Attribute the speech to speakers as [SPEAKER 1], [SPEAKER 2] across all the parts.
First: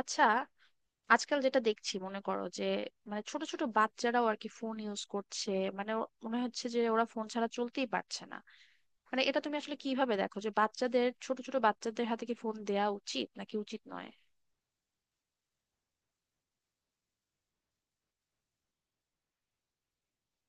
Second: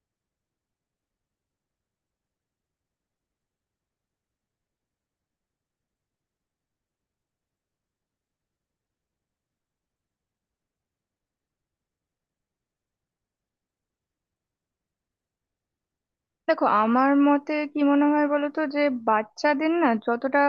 [SPEAKER 1] আচ্ছা, আজকাল যেটা দেখছি মনে করো যে মানে ছোট ছোট বাচ্চারাও আর কি ফোন ইউজ করছে। মানে মনে হচ্ছে যে ওরা ফোন ছাড়া চলতেই পারছে না। মানে এটা তুমি আসলে কিভাবে দেখো যে বাচ্চাদের ছোট ছোট বাচ্চাদের হাতে কি ফোন দেয়া উচিত নাকি উচিত নয়?
[SPEAKER 2] দেখো, আমার মতে কি মনে হয় বলো তো, যে বাচ্চাদের না যতটা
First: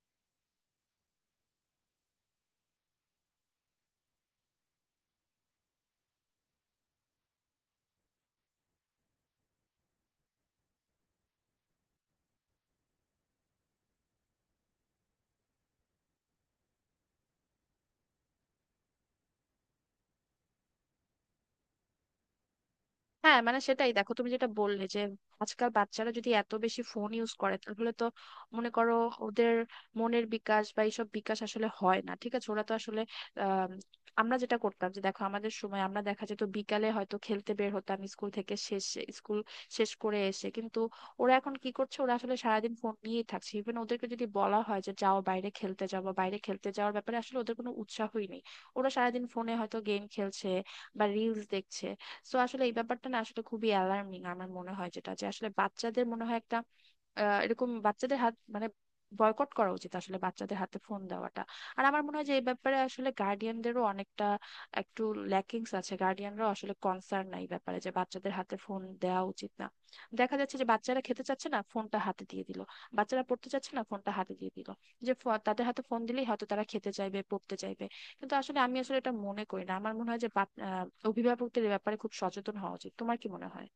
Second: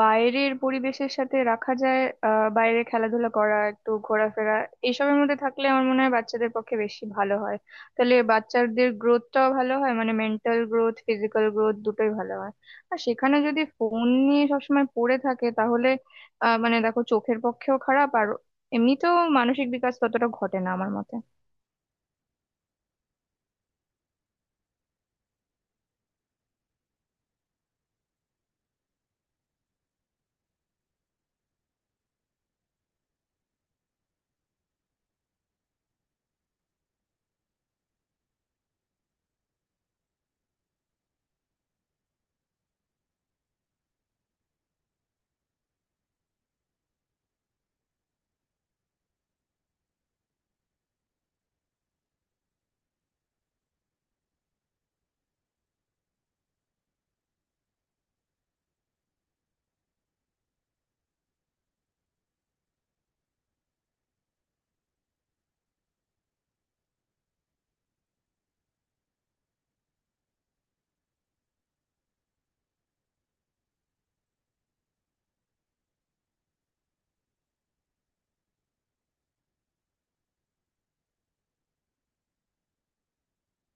[SPEAKER 2] বাইরের পরিবেশের সাথে রাখা যায়, বাইরে খেলাধুলা করা, একটু ঘোরাফেরা, এইসবের মধ্যে থাকলে আমার মনে হয় বাচ্চাদের পক্ষে বেশি ভালো হয়। তাহলে বাচ্চাদের গ্রোথটাও ভালো হয়, মানে মেন্টাল গ্রোথ, ফিজিক্যাল গ্রোথ দুটোই ভালো হয়। আর সেখানে যদি ফোন নিয়ে সবসময় পড়ে থাকে, তাহলে মানে দেখো, চোখের পক্ষেও খারাপ, আর এমনিতেও মানসিক বিকাশ ততটা ঘটে না আমার মতে।
[SPEAKER 1] হ্যাঁ, মানে সেটাই, দেখো তুমি যেটা বললে যে আজকাল বাচ্চারা যদি এত বেশি ফোন ইউজ করে তাহলে তো মনে করো ওদের মনের বিকাশ বা এইসব বিকাশ আসলে হয় না। ঠিক আছে, ওরা তো আসলে আম, আমরা যেটা করতাম যে দেখো আমাদের সময় আমরা দেখা যেত বিকালে হয়তো খেলতে বের হতাম, স্কুল থেকে শেষ স্কুল শেষ করে এসে। কিন্তু ওরা এখন কি করছে? ওরা আসলে সারাদিন ফোন নিয়েই থাকছে। ইভেন ওদেরকে যদি বলা হয় যে যাও বাইরে খেলতে যাও, বা বাইরে খেলতে যাওয়ার ব্যাপারে আসলে ওদের কোনো উৎসাহই নেই। ওরা সারাদিন ফোনে হয়তো গেম খেলছে বা রিলস দেখছে। সো আসলে এই ব্যাপারটা না আসলে খুবই অ্যালার্মিং আমার মনে হয়, যেটা যে আসলে বাচ্চাদের মনে হয় একটা এরকম বাচ্চাদের হাত মানে বয়কট করা উচিত আসলে, বাচ্চাদের হাতে ফোন দেওয়াটা। আর আমার মনে হয় যে এই ব্যাপারে আসলে গার্ডিয়ানদেরও অনেকটা একটু ল্যাকিংস আছে। গার্ডিয়ানরাও আসলে কনসার্ন নাই এই ব্যাপারে যে বাচ্চাদের হাতে ফোন দেওয়া উচিত না। দেখা যাচ্ছে যে বাচ্চারা খেতে চাচ্ছে না, ফোনটা হাতে দিয়ে দিল। বাচ্চারা পড়তে চাচ্ছে না, ফোনটা হাতে দিয়ে দিল। যে তাদের হাতে ফোন দিলেই হয়তো তারা খেতে চাইবে, পড়তে চাইবে। কিন্তু আসলে আমি আসলে এটা মনে করি না। আমার মনে হয় যে অভিভাবকদের এ ব্যাপারে খুব সচেতন হওয়া উচিত। তোমার কি মনে হয়?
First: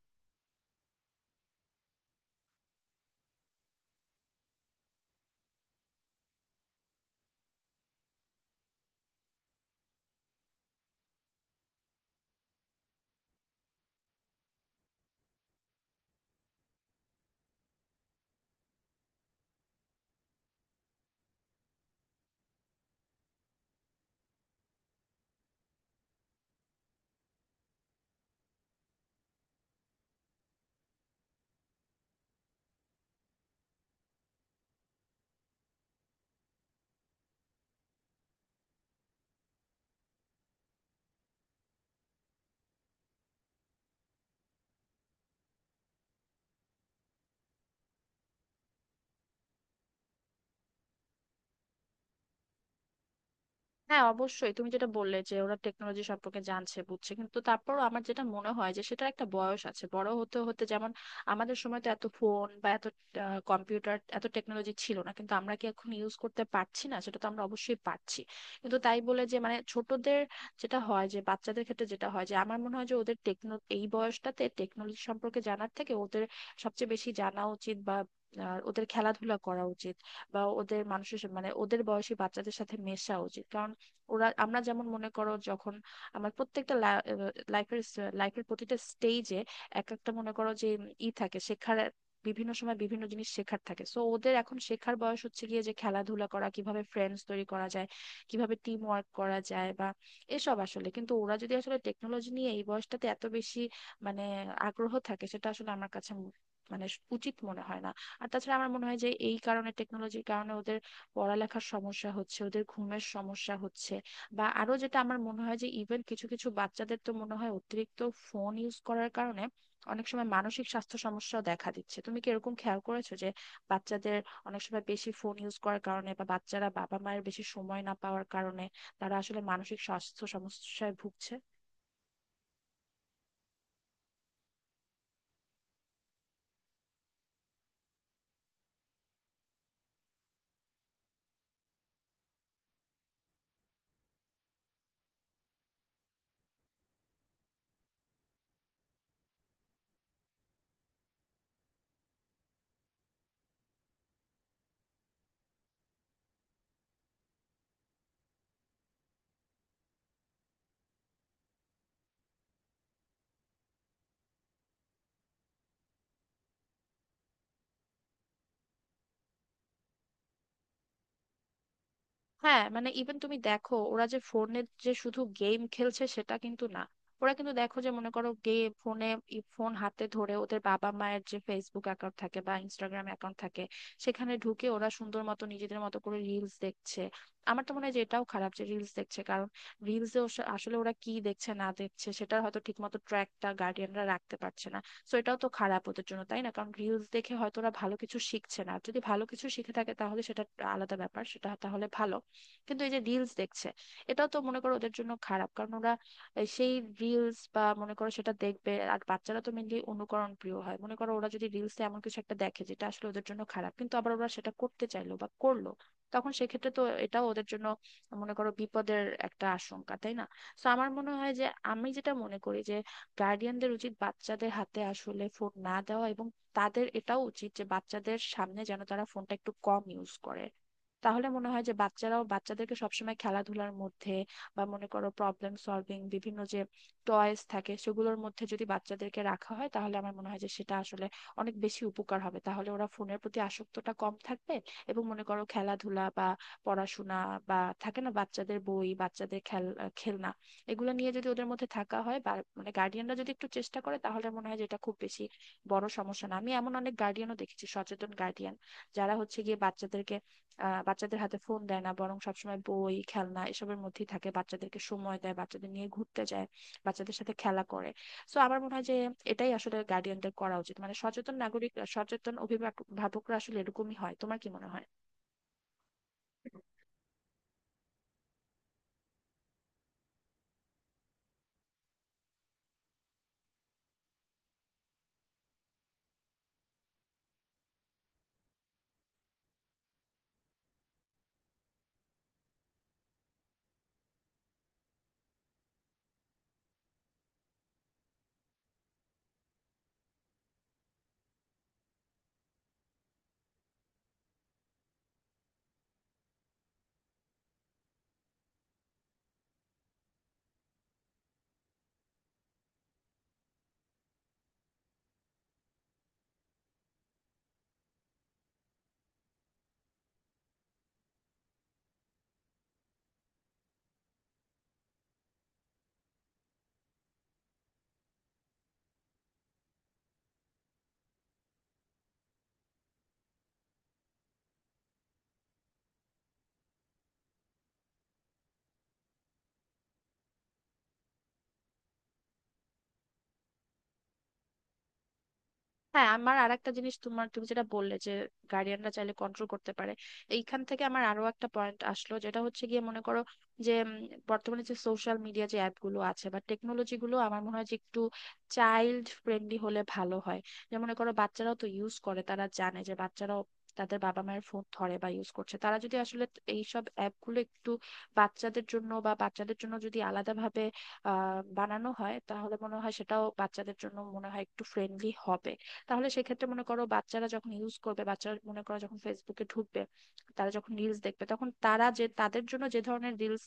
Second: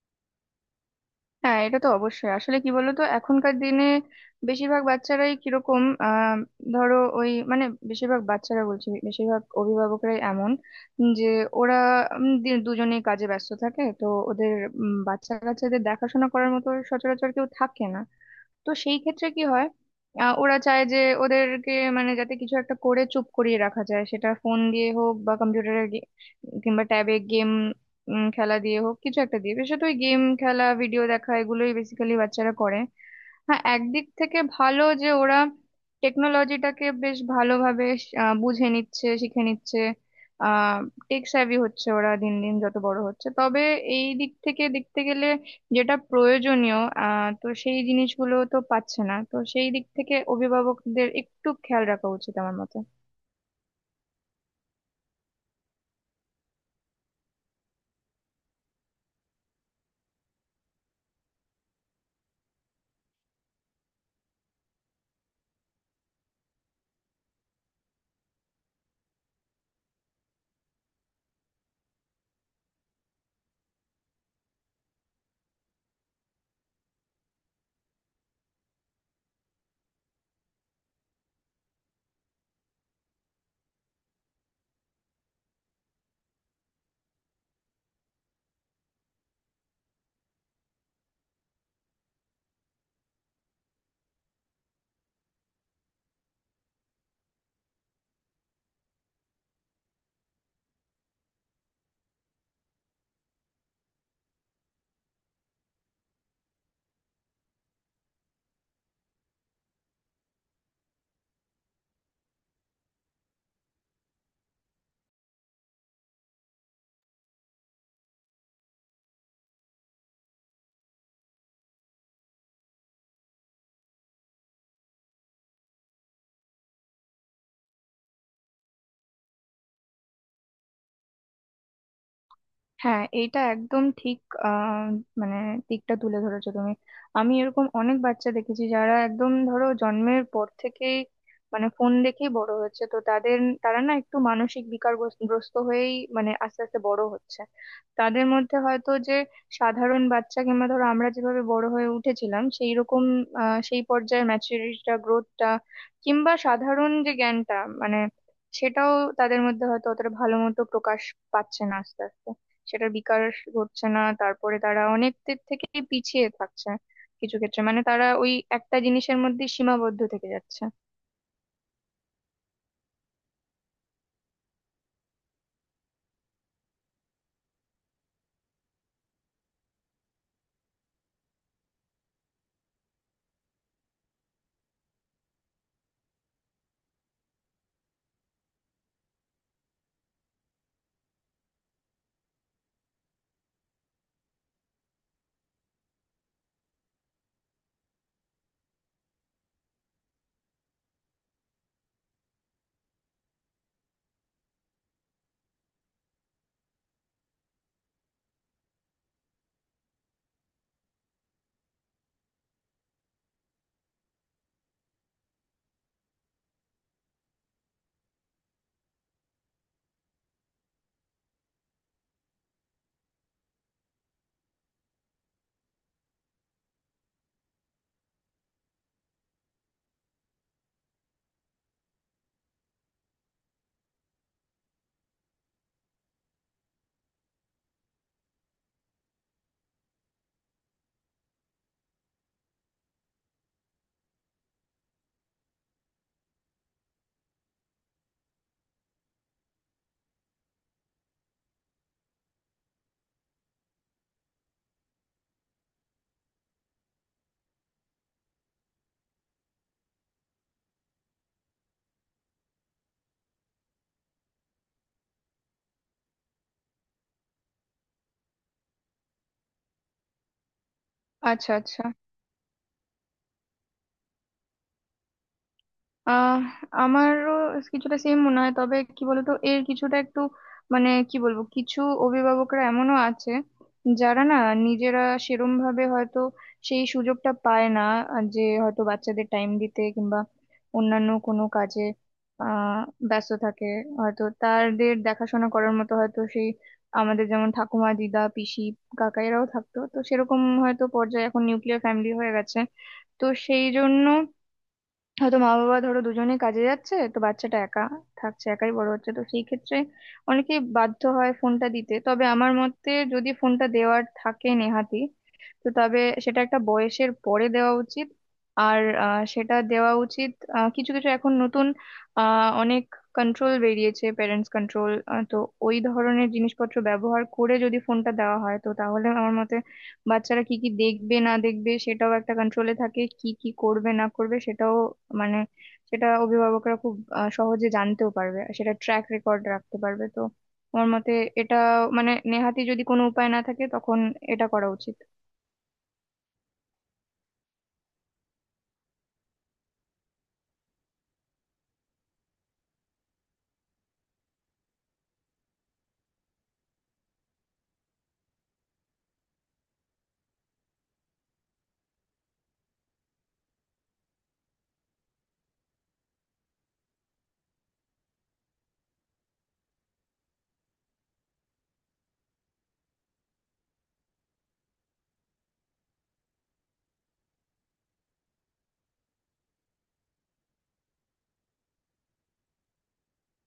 [SPEAKER 2] হ্যাঁ, এটা তো অবশ্যই। আসলে কি বলতো, এখনকার দিনে বেশিরভাগ বাচ্চারাই কিরকম ধরো ওই মানে, বেশিরভাগ বাচ্চারা বলছি, বেশিরভাগ অভিভাবকরাই এমন যে ওরা দুজনেই কাজে ব্যস্ত থাকে তো, ওদের বাচ্চা কাচ্চাদের দেখাশোনা করার মতো সচরাচর কেউ থাকে না। তো সেই ক্ষেত্রে কি হয়, ওরা চায় যে ওদেরকে, মানে, যাতে কিছু একটা করে চুপ করিয়ে রাখা যায়, সেটা ফোন দিয়ে হোক বা কম্পিউটারের কিংবা ট্যাবে গেম খেলা দিয়ে হোক, কিছু একটা দিয়ে। বিশেষত ওই গেম খেলা, ভিডিও দেখা, এগুলোই বেসিক্যালি বাচ্চারা করে। হ্যাঁ, একদিক থেকে ভালো যে ওরা টেকনোলজিটাকে বেশ ভালোভাবে বুঝে নিচ্ছে, শিখে নিচ্ছে। আহ টেক স্যাভি হচ্ছে ওরা দিন দিন যত বড় হচ্ছে। তবে এই দিক থেকে দেখতে গেলে যেটা প্রয়োজনীয় তো সেই জিনিসগুলো তো পাচ্ছে না। তো সেই দিক থেকে অভিভাবকদের একটু খেয়াল রাখা উচিত আমার মতে।
[SPEAKER 1] হ্যাঁ, অবশ্যই। তুমি যেটা বললে যে ওরা টেকনোলজি সম্পর্কে জানছে, বুঝছে, কিন্তু তারপরও আমার যেটা মনে হয় যে সেটার একটা বয়স আছে, বড় হতে হতে। যেমন আমাদের সময় তো এত ফোন বা এত কম্পিউটার, এত টেকনোলজি ছিল না, কিন্তু আমরা কি এখন ইউজ করতে পারছি না? সেটা তো আমরা অবশ্যই পারছি। কিন্তু তাই বলে যে মানে ছোটদের যেটা হয় যে বাচ্চাদের ক্ষেত্রে যেটা হয় যে আমার মনে হয় যে ওদের টেকনো এই বয়সটাতে টেকনোলজি সম্পর্কে জানার থেকে ওদের সবচেয়ে বেশি জানা উচিত বা ওদের খেলাধুলা করা উচিত, বা ওদের মানুষের সাথে- মানে ওদের বয়সী বাচ্চাদের সাথে মেশা উচিত। কারণ ওরা আমরা যেমন মনে করো যখন আমার প্রত্যেকটা লাইফের লাইফের প্রতিটা স্টেজে এক একটা মনে করো যে ই থাকে শেখার, বিভিন্ন সময় বিভিন্ন জিনিস শেখার থাকে। সো ওদের এখন শেখার বয়স হচ্ছে গিয়ে যে খেলাধুলা করা, কিভাবে ফ্রেন্ডস তৈরি করা যায়, কিভাবে টিম ওয়ার্ক করা যায় বা এসব। আসলে কিন্তু ওরা যদি আসলে টেকনোলজি নিয়ে এই বয়সটাতে এত বেশি মানে আগ্রহ থাকে, সেটা আসলে আমার কাছে ম- মানে উচিত মনে হয় না। আর তাছাড়া আমার মনে হয় যে এই কারণে টেকনোলজির কারণে ওদের পড়ালেখার সমস্যা হচ্ছে, ওদের ঘুমের সমস্যা হচ্ছে, বা আরো যেটা আমার মনে হয় যে ইভেন কিছু কিছু বাচ্চাদের তো মনে হয় অতিরিক্ত ফোন ইউজ করার কারণে অনেক সময় মানসিক স্বাস্থ্য সমস্যাও দেখা দিচ্ছে। তুমি কি এরকম খেয়াল করেছো যে বাচ্চাদের অনেক সময় বেশি ফোন ইউজ করার কারণে বা বাচ্চারা বাবা মায়ের বেশি সময় না পাওয়ার কারণে তারা আসলে মানসিক স্বাস্থ্য সমস্যায় ভুগছে?
[SPEAKER 2] হ্যাঁ, এইটা একদম ঠিক। আহ, মানে দিকটা তুলে ধরেছো তুমি। আমি এরকম অনেক বাচ্চা দেখেছি, যারা একদম ধরো জন্মের পর থেকেই মানে ফোন দেখেই বড় হচ্ছে, তো তাদের, তারা না একটু মানসিক বিকারগ্রস্ত হয়েই মানে আস্তে আস্তে বড় হচ্ছে। তাদের মধ্যে হয়তো যে সাধারণ বাচ্চা কিংবা ধরো আমরা যেভাবে বড় হয়ে উঠেছিলাম সেই রকম সেই পর্যায়ের ম্যাচুরিটিটা, গ্রোথটা কিংবা সাধারণ যে জ্ঞানটা, মানে সেটাও তাদের মধ্যে হয়তো অতটা ভালো মতো প্রকাশ পাচ্ছে না। আস্তে আস্তে সেটার বিকাশ ঘটছে না। তারপরে তারা অনেক দিক থেকে পিছিয়ে থাকছে, কিছু ক্ষেত্রে। মানে তারা ওই একটা জিনিসের মধ্যে সীমাবদ্ধ থেকে যাচ্ছে।
[SPEAKER 1] হ্যাঁ মানে ইভেন তুমি দেখো ওরা যে ফোনে যে শুধু গেম খেলছে সেটা কিন্তু না। ওরা কিন্তু দেখো যে মনে করো গেম ফোনে ফোন হাতে ধরে ওদের বাবা মায়ের যে ফেসবুক অ্যাকাউন্ট থাকে বা ইনস্টাগ্রাম অ্যাকাউন্ট থাকে সেখানে ঢুকে ওরা সুন্দর মতো নিজেদের মতো করে রিলস দেখছে। আমার তো মনে হয় যে এটাও খারাপ যে রিলস দেখছে, কারণ রিলসে আসলে ওরা কি দেখছে না দেখছে সেটার হয়তো ঠিকমতো ট্র্যাকটা গার্ডিয়ানরা রাখতে পারছে না। সো এটাও তো খারাপ ওদের জন্য, তাই না? কারণ রিলস দেখে হয়তো ওরা ভালো কিছু শিখছে না। আর যদি ভালো কিছু শিখে থাকে তাহলে সেটা আলাদা ব্যাপার, সেটা তাহলে ভালো। কিন্তু এই যে রিলস দেখছে, এটাও তো মনে করো ওদের জন্য খারাপ, কারণ ওরা এই সেই রিলস বা মনে করো সেটা দেখবে আর বাচ্চারা তো মেনলি অনুকরণ প্রিয় হয়। মনে করো ওরা যদি রিলসে এমন কিছু একটা দেখে যেটা আসলে ওদের জন্য খারাপ, কিন্তু আবার ওরা সেটা করতে চাইলো বা করলো, তখন সেক্ষেত্রে তো এটাও ওদের জন্য মনে করো বিপদের একটা আশঙ্কা, তাই না? তো আমার মনে হয় যে আমি যেটা মনে করি যে গার্ডিয়ানদের উচিত বাচ্চাদের হাতে আসলে ফোন না দেওয়া, এবং তাদের এটাও উচিত যে বাচ্চাদের সামনে যেন তারা ফোনটা একটু কম ইউজ করে। তাহলে মনে হয় যে বাচ্চারাও বাচ্চাদেরকে সবসময় খেলাধুলার মধ্যে বা মনে করো প্রবলেম সলভিং বিভিন্ন যে টয়েস থাকে সেগুলোর মধ্যে যদি বাচ্চাদেরকে রাখা হয় তাহলে আমার মনে হয় যে সেটা আসলে অনেক বেশি উপকার হবে। তাহলে ওরা ফোনের প্রতি আসক্তটা কম থাকবে। এবং মনে করো খেলাধুলা বা পড়াশোনা বা থাকে না, বাচ্চাদের বই, বাচ্চাদের খেলনা, এগুলো নিয়ে যদি ওদের মধ্যে থাকা হয় বা মানে গার্ডিয়ানরা যদি একটু চেষ্টা করে তাহলে মনে হয় যে এটা খুব বেশি বড় সমস্যা না। আমি এমন অনেক গার্ডিয়ানও দেখেছি, সচেতন গার্ডিয়ান, যারা হচ্ছে গিয়ে বাচ্চাদেরকে বাচ্চাদের হাতে ফোন দেয় না, বরং সবসময় বই, খেলনা এসবের মধ্যেই থাকে, বাচ্চাদেরকে সময় দেয়, বাচ্চাদের নিয়ে ঘুরতে যায়, বাচ্চাদের সাথে খেলা করে। সো আমার মনে হয় যে এটাই আসলে গার্ডিয়ানদের করা উচিত। মানে সচেতন
[SPEAKER 2] আচ্ছা,
[SPEAKER 1] নাগরিক,
[SPEAKER 2] আচ্ছা।
[SPEAKER 1] সচেতন অভিভাবক- অভিভাবকরা আসলে এরকমই হয়। তোমার কি মনে হয়?
[SPEAKER 2] আহ আমারও কিছুটা সেম মনে হয়, তবে কি বলতো, এর কিছুটা একটু মানে কি বলবো, কিছু অভিভাবকরা এমনও আছে যারা না নিজেরা সেরম ভাবে হয়তো সেই সুযোগটা পায় না। আর যে হয়তো বাচ্চাদের টাইম দিতে কিংবা অন্যান্য কোনো কাজে আহ ব্যস্ত থাকে। হয়তো তাদের দেখাশোনা করার মতো হয়তো সেই, আমাদের যেমন ঠাকুমা, দিদা, পিসি, কাকা এরাও থাকতো, তো সেরকম হয়তো পর্যায়ে, এখন নিউক্লিয়ার ফ্যামিলি হয়ে গেছে। তো সেই জন্য হয়তো মা বাবা ধরো দুজনেই কাজে যাচ্ছে, তো বাচ্চাটা একা থাকছে, একাই বড় হচ্ছে। তো সেই ক্ষেত্রে অনেকে বাধ্য হয় ফোনটা দিতে। তবে আমার মতে, যদি ফোনটা দেওয়ার থাকে নেহাতি, তো তবে সেটা একটা বয়সের পরে দেওয়া উচিত। আর সেটা দেওয়া উচিত, কিছু কিছু এখন নতুন অনেক কন্ট্রোল বেরিয়েছে, প্যারেন্টস কন্ট্রোল। তো ওই ধরনের জিনিসপত্র ব্যবহার করে যদি ফোনটা দেওয়া হয়, তো তাহলে আমার মতে বাচ্চারা কি কি দেখবে না দেখবে সেটাও একটা কন্ট্রোলে থাকে, কি কি করবে না করবে সেটাও, মানে সেটা অভিভাবকরা খুব সহজে জানতেও পারবে আর সেটা ট্র্যাক রেকর্ড রাখতে পারবে। তো আমার মতে এটা মানে নেহাতি যদি কোনো উপায় না থাকে, তখন এটা করা উচিত।
[SPEAKER 1] হ্যাঁ, আমার আর একটা জিনিস, তোমার তুমি যেটা বললে যে গার্ডিয়ানরা চাইলে কন্ট্রোল করতে পারে, এইখান থেকে আমার আরো একটা পয়েন্ট আসলো, যেটা হচ্ছে গিয়ে মনে করো যে বর্তমানে যে সোশ্যাল মিডিয়া যে অ্যাপ গুলো আছে বা টেকনোলজি গুলো, আমার মনে হয় যে একটু চাইল্ড ফ্রেন্ডলি হলে ভালো হয়। যে মনে করো বাচ্চারাও তো ইউজ করে, তারা জানে যে বাচ্চারাও তাদের বাবা মায়ের ফোন ধরে বা ইউজ করছে। তারা যদি আসলে এইসব অ্যাপ গুলো একটু বাচ্চাদের জন্য বা বাচ্চাদের জন্য যদি আলাদাভাবে বানানো হয় তাহলে মনে হয় সেটাও বাচ্চাদের জন্য মনে হয় একটু ফ্রেন্ডলি হবে। তাহলে সেক্ষেত্রে মনে করো বাচ্চারা যখন ইউজ করবে, বাচ্চারা মনে করো যখন ফেসবুকে ঢুকবে, তারা যখন রিলস দেখবে, তখন তারা যে তাদের জন্য যে ধরনের রিলস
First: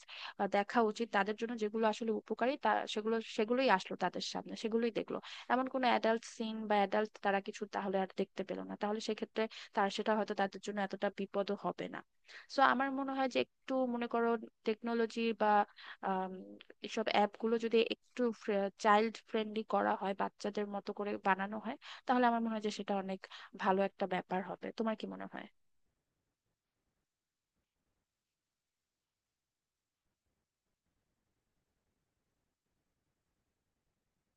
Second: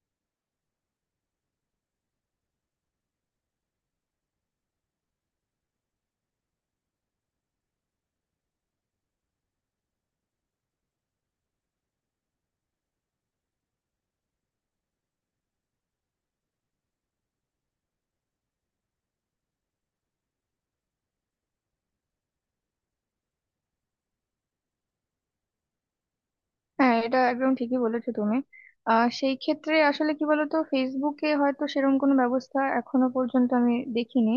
[SPEAKER 1] দেখা উচিত, তাদের জন্য যেগুলো আসলে উপকারী, তা সেগুলো সেগুলোই আসলো তাদের সামনে, সেগুলোই দেখলো। এমন কোনো অ্যাডাল্ট সিন বা অ্যাডাল্ট তারা কিছু তাহলে আর দেখতে পেলো না, তাহলে সেক্ষেত্রে তার সেটা হয়তো তাদের জন্য এতটা বিপদও হবে না। সো আমার মনে হয় যে একটু মনে করো টেকনোলজি বা আম, এসব অ্যাপ গুলো যদি একটু চাইল্ড ফ্রেন্ডলি করা হয়, বাচ্চাদের মতো করে বানানো হয়, তাহলে আমার মনে হয় যে সেটা অনেক ভালো একটা ব্যাপার হবে। তোমার কি মনে হয়?
[SPEAKER 2] হ্যাঁ, এটা একদম ঠিকই বলেছো তুমি। সেই ক্ষেত্রে আসলে কি বলতো, ফেসবুকে হয়তো সেরকম কোনো ব্যবস্থা এখনো পর্যন্ত আমি দেখিনি।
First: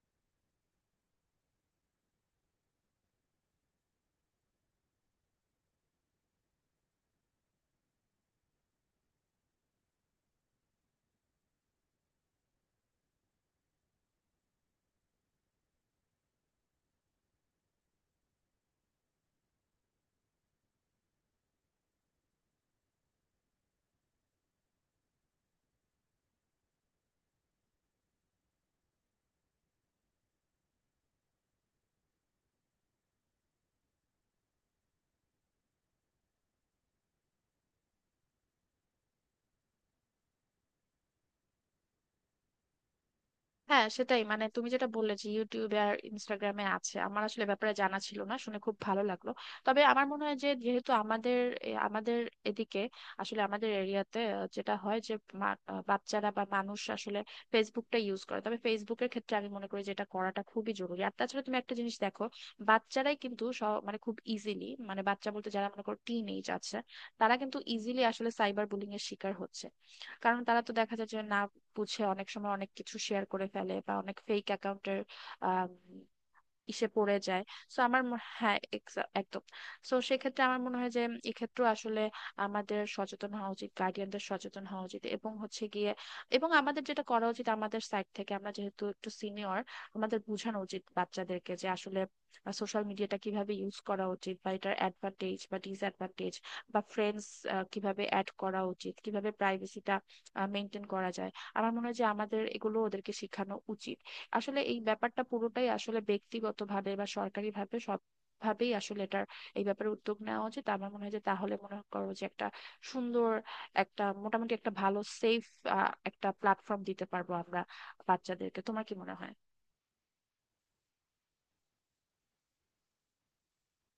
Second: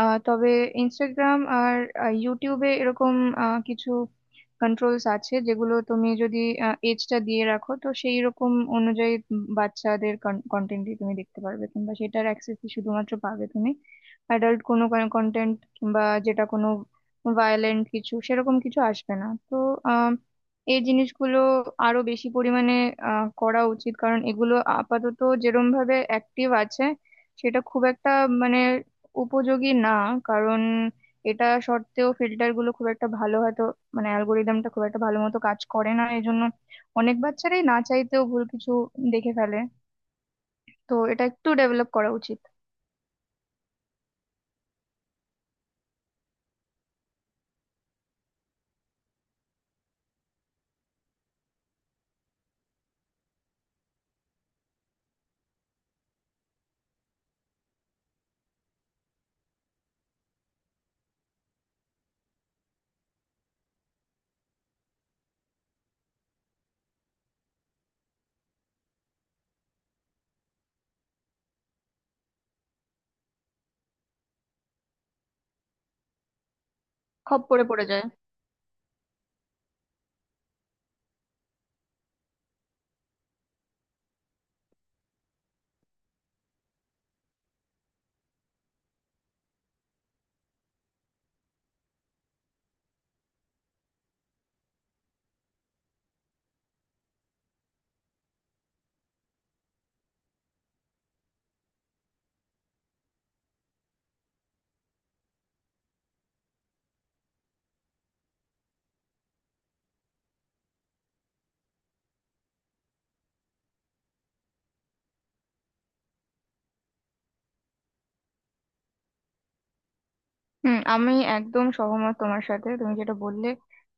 [SPEAKER 2] তবে ইনস্টাগ্রাম আর ইউটিউবে এরকম কিছু কন্ট্রোলস আছে, যেগুলো তুমি যদি এজটা দিয়ে রাখো, তো সেই রকম অনুযায়ী বাচ্চাদের কন্টেন্টই তুমি দেখতে পারবে, কিংবা সেটার অ্যাক্সেসই শুধুমাত্র পাবে তুমি। অ্যাডাল্ট কোনো কন্টেন্ট কিংবা যেটা কোনো ভায়োলেন্ট কিছু, সেরকম কিছু আসবে না। তো এই জিনিসগুলো আরো বেশি পরিমাণে করা উচিত, কারণ এগুলো আপাতত যেরম ভাবে অ্যাক্টিভ আছে সেটা খুব একটা মানে উপযোগী না। কারণ এটা সত্ত্বেও ফিল্টার গুলো খুব একটা ভালো হয়তো, মানে অ্যালগোরিদমটা খুব একটা ভালো মতো কাজ করে না, এই জন্য অনেক বাচ্চারাই না চাইতেও ভুল কিছু দেখে ফেলে। তো এটা একটু ডেভেলপ করা উচিত।
[SPEAKER 1] হ্যাঁ, সেটাই, মানে তুমি যেটা বললে যে ইউটিউবে আর ইনস্টাগ্রামে আছে, আমার আসলে ব্যাপারে জানা ছিল না, শুনে খুব ভালো লাগলো। তবে আমার মনে হয় যে যেহেতু আমাদের আমাদের এদিকে আসলে আমাদের এরিয়াতে যেটা হয় যে বাচ্চারা বা মানুষ আসলে ফেসবুকটা ইউজ করে, তবে ফেসবুকের ক্ষেত্রে আমি মনে করি যে এটা করাটা খুবই জরুরি। আর তাছাড়া তুমি একটা জিনিস দেখো, বাচ্চারাই কিন্তু সব- মানে খুব ইজিলি, মানে বাচ্চা বলতে যারা মনে করো টিন এজ আছে, তারা কিন্তু ইজিলি আসলে সাইবার বুলিং এর শিকার হচ্ছে। কারণ তারা তো দেখা যায় যে না বুঝে অনেক সময় অনেক কিছু শেয়ার করে ফেলে বা অনেক ফেক অ্যাকাউন্টের ইসে পড়ে যায়।
[SPEAKER 2] খপ করে
[SPEAKER 1] সো
[SPEAKER 2] পড়ে
[SPEAKER 1] আমার
[SPEAKER 2] যায়।
[SPEAKER 1] মনে- হ্যাঁ, একদম। সো সেক্ষেত্রে আমার মনে হয় যে এক্ষেত্রে আসলে আমাদের সচেতন হওয়া উচিত, গার্ডিয়ানদের সচেতন হওয়া উচিত, এবং হচ্ছে গিয়ে এবং আমাদের যেটা করা উচিত আমাদের সাইড থেকে, আমরা যেহেতু একটু সিনিয়র, আমাদের বোঝানো উচিত বাচ্চাদেরকে যে আসলে সোশ্যাল মিডিয়াটা কিভাবে ইউজ করা উচিত, বা এটার অ্যাডভান্টেজ বা ডিসঅ্যাডভান্টেজ, বা ফ্রেন্ডস কিভাবে অ্যাড করা উচিত, কিভাবে প্রাইভেসিটা মেনটেন করা যায়। আমার মনে হয় যে আমাদের এগুলো ওদেরকে শেখানো উচিত। আসলে এই ব্যাপারটা পুরোটাই আসলে ব্যক্তিগতভাবে বা সরকারিভাবে সব ভাবেই আসলে এটার এই ব্যাপারে উদ্যোগ নেওয়া উচিত আমার মনে হয়। যে তাহলে মনে করো যে একটা সুন্দর একটা মোটামুটি একটা ভালো সেফ একটা প্ল্যাটফর্ম দিতে পারবো আমরা বাচ্চাদেরকে। তোমার কি মনে হয়?
[SPEAKER 2] হুম, আমি একদম সহমত তোমার সাথে। তুমি যেটা বললে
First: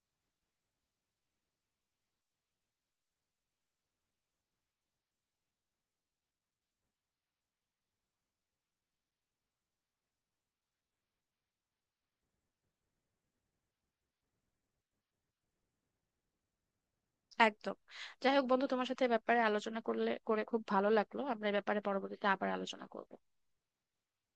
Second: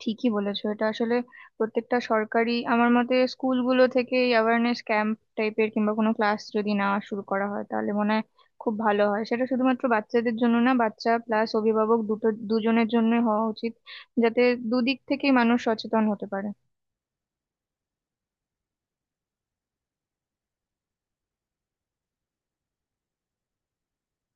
[SPEAKER 2] ঠিকই বলেছো। এটা আসলে প্রত্যেকটা সরকারি আমার মতে স্কুলগুলো থেকে অ্যাওয়ারনেস ক্যাম্প টাইপের কিংবা কোনো ক্লাস যদি না শুরু করা হয়, তাহলে মনে হয় খুব ভালো হয়। সেটা শুধুমাত্র বাচ্চাদের জন্য না, বাচ্চা প্লাস অভিভাবক দুটো দুজনের জন্য হওয়া উচিত, যাতে দুদিক থেকেই মানুষ সচেতন হতে পারে।
[SPEAKER 1] একদম। যাই হোক বন্ধু, তোমার সাথে এ ব্যাপারে আলোচনা করলে করে খুব ভালো লাগলো। আমরা এ ব্যাপারে পরবর্তীতে আবার আলোচনা করবো।